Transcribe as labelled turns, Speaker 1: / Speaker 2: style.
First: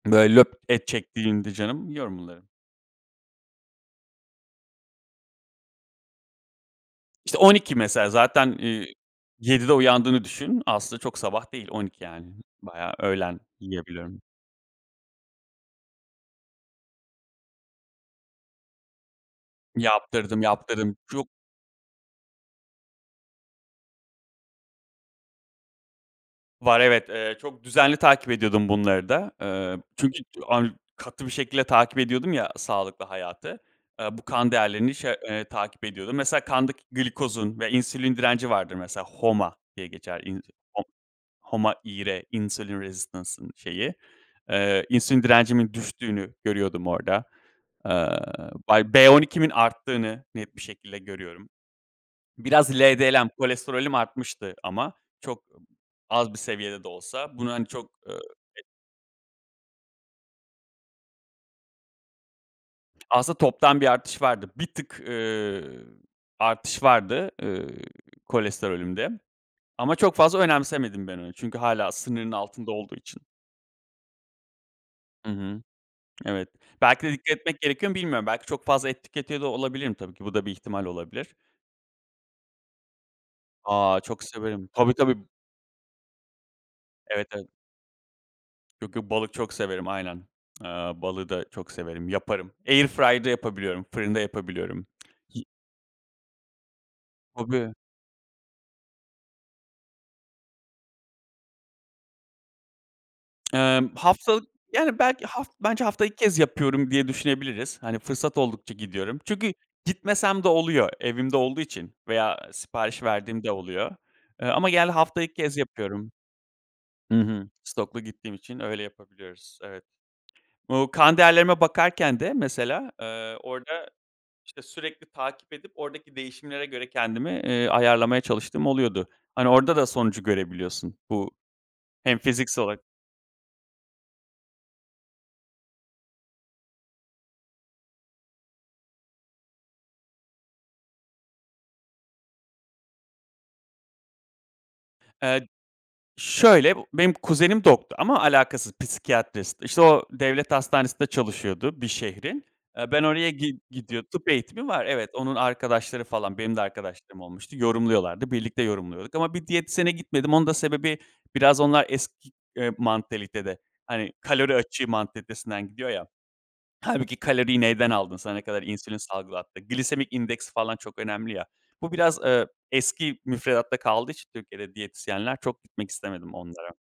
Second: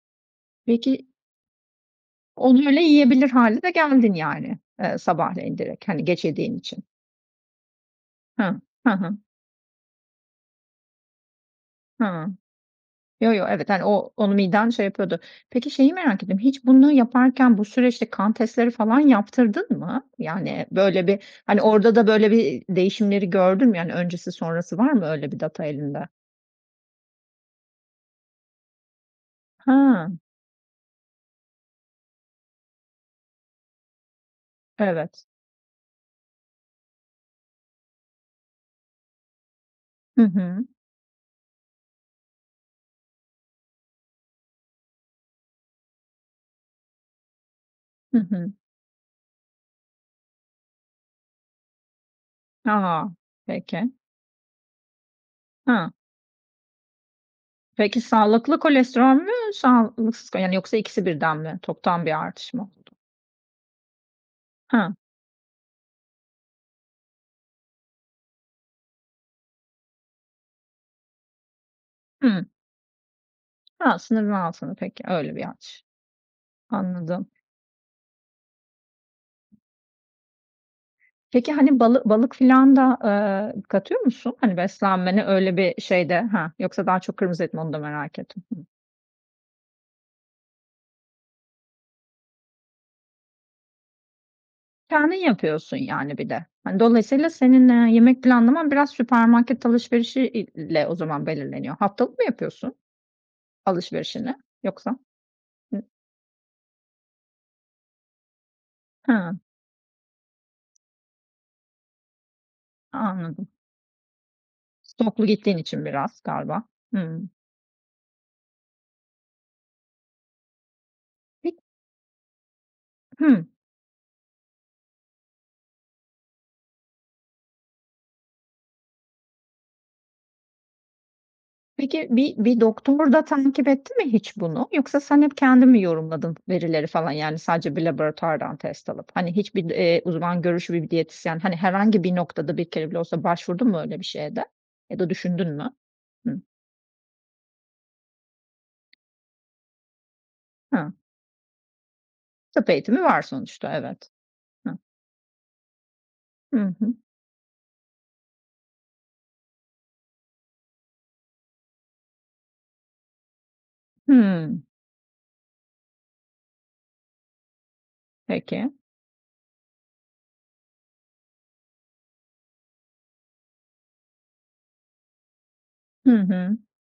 Speaker 1: Böyle löp et
Speaker 2: Peki
Speaker 1: çektiğinde canım yiyorum bunları.
Speaker 2: Onu öyle yiyebilir hâle de geldin yani, eee, sabahleyin direkt, hani geçirdiğin için.
Speaker 1: İşte 12.00 mesela zaten,
Speaker 2: Hıh.
Speaker 1: eee,
Speaker 2: Hı hı.
Speaker 1: 07.00'de uyandığını düşün. Aslında çok sabah değil 12.00 yani
Speaker 2: Hımm.
Speaker 1: bayağı
Speaker 2: Yo,
Speaker 1: öğlen
Speaker 2: yo, evet, hani o
Speaker 1: yiyebiliyorum.
Speaker 2: onu miden şey yapıyordur. Peki şeyi merak ettim, hiç bunu yaparken bu süreçte kan testleri falan yaptırdın mı?
Speaker 1: Yaptırdım,
Speaker 2: Yani
Speaker 1: yaptırdım.
Speaker 2: böyle bir,
Speaker 1: [unintelligible]
Speaker 2: hani, orada da böyle bir değişimleri gördün mü? Yani öncesi sonrası var mı öyle bir data elinde?
Speaker 1: Var evet. Eee çok düzenli takip ediyordum bunları da. Iıı,
Speaker 2: Ha.
Speaker 1: çünkü ç ar katı bir şekilde takip ediyordum ya sağlıklı hayatı. Iıı, bu kan değerlerini şey,
Speaker 2: Evet.
Speaker 1: eee, takip ediyordum. Mesela kandaki glikozun ve insülin direnci vardır mesela. HOMA diye geçer
Speaker 2: Hı
Speaker 1: inc
Speaker 2: hı.
Speaker 1: HO HOMA IR, insulin residence ın şeyi. Eee, insülin direncimin düştüğünü görüyordum orada.
Speaker 2: Hı
Speaker 1: Aaa,
Speaker 2: hı.
Speaker 1: bay B12'imin arttığını net bir şekilde görüyorum. Biraz
Speaker 2: A!
Speaker 1: LDL,
Speaker 2: Peki.
Speaker 1: kolesterolüm artmıştı ama çok
Speaker 2: Ha.
Speaker 1: az bir seviyede de olsa bunu hani çok,
Speaker 2: Peki,
Speaker 1: ııı,
Speaker 2: sağlıklı
Speaker 1: e
Speaker 2: kolesterol mü sağlıklık yoksa ikisi birden mi toptan bir artış mı oldu?
Speaker 1: Aslında toptan bir artış vardı. Bir
Speaker 2: Ha.
Speaker 1: tık, ııı, artış vardı, ııı, kolesterolümde. Ama çok fazla önemsemedim ben onu. Çünkü hâlâ sınırın
Speaker 2: Hımm.
Speaker 1: altında olduğu için.
Speaker 2: Ha, sınır mı altın peki,
Speaker 1: Hı
Speaker 2: öyle bir
Speaker 1: hı.
Speaker 2: artış.
Speaker 1: Evet, belki de
Speaker 2: Anladım.
Speaker 1: dikkat etmek gerekiyor ama bilmiyorum. Belki çok fazla et tüketiyor da olabilirim tabii ki. Bu da bir ihtimal olabilir.
Speaker 2: Peki hani balı balık filan da, ııı,
Speaker 1: A,
Speaker 2: katıyor
Speaker 1: çok
Speaker 2: musun hani
Speaker 1: severim. Tabii tabii.
Speaker 2: beslenmene? Öyle bir şey de, ha, yoksa daha çok
Speaker 1: Evet,
Speaker 2: kırmıız
Speaker 1: evet.
Speaker 2: et mi onu da merak ettim? Hıh.
Speaker 1: Yok yok balık çok severim, aynen. A, balığı da çok severim, yaparım. Airfryer'da yapabiliyorum, fırında yapabiliyorum.
Speaker 2: Kendin
Speaker 1: [unintelligible]
Speaker 2: yapıyorsun yani bir de. Hani dolayısıyla senin,
Speaker 1: Tabii.
Speaker 2: eee, yemek planlaman biraz süpermarket alışverişi i ile o zaman belirleniyor. Haftalık mı yapıyorsun
Speaker 1: Eee,
Speaker 2: alışverişini
Speaker 1: haftalık,
Speaker 2: yoksa?
Speaker 1: yani belki haf
Speaker 2: Hıh.
Speaker 1: bence haftada 2 kez yapıyorum diye düşünebiliriz. Hani fırsat oldukça gidiyorum.
Speaker 2: Ha.
Speaker 1: Çünkü gitmesem de oluyor. Evimde olduğu için veya sipariş verdiğim
Speaker 2: Anladım.
Speaker 1: de oluyor. Eee, ama genelde hafta
Speaker 2: Stoklu
Speaker 1: 2 kez
Speaker 2: gittiğin için
Speaker 1: yapıyorum.
Speaker 2: biraz galiba.
Speaker 1: Hı
Speaker 2: Hımm.
Speaker 1: hı. Stoklu gittiğim için öyle yapabiliyoruz. Evet. Bu kan
Speaker 2: Pe
Speaker 1: değerlerime bakarken de mesela, ııı,
Speaker 2: Hımm.
Speaker 1: orada işte sürekli takip edip oradaki değişimlere göre kendimi, eee, ayarlamaya çalıştığım oluyordu. Hani orada da sonucu görebiliyorsun bu
Speaker 2: Peki
Speaker 1: hem
Speaker 2: bir bir
Speaker 1: fiziksel olarak
Speaker 2: doktor da takip etti mi hiç bunu? Yoksa sen hep kendin mi yorumladın verileri falan? Yani sadece bir laboratuvardan test alıp, hani hiçbir, eee, uzman görüşü bir diyetisyen hani herhangi bir noktada bir kere bile olsa başvurdun mu öyle bir şeye de ya da
Speaker 1: Eee,
Speaker 2: düşündün mü? Hıh.
Speaker 1: şöyle b benim kuzenim doktor ama alakasız psikiyatrist. İşte o devlet
Speaker 2: Ha.
Speaker 1: hastanesinde çalışıyordu bir şehrin.
Speaker 2: Tıp
Speaker 1: Eee, ben
Speaker 2: eğitimi var
Speaker 1: oraya gi
Speaker 2: sonuçta,
Speaker 1: gidiyordum.
Speaker 2: evet.
Speaker 1: Tıp eğitimi
Speaker 2: Hıh.
Speaker 1: var. Evet, onun arkadaşları falan. Benim de
Speaker 2: Hı hı.
Speaker 1: arkadaşlarım olmuştu. Yorumluyorlardı. Birlikte yorumluyorduk ama bir diyetisyene gitmedim. Onun da sebebi biraz onlar eski, eee, mantalitede. Hani kalori
Speaker 2: Hımm.
Speaker 1: açığı mantalitesinden gidiyor ya. Hâlbuki kaloriyi neyden aldın sana ne kadar
Speaker 2: Peki.
Speaker 1: insülin salgılattı? Glisemik indeksi falan çok önemli ya. Bu biraz, ııı, eski müfredatta kaldığı için Türkiye'de diyetisyenler çok gitmek
Speaker 2: Hı
Speaker 1: istemedim
Speaker 2: hı.
Speaker 1: onlara.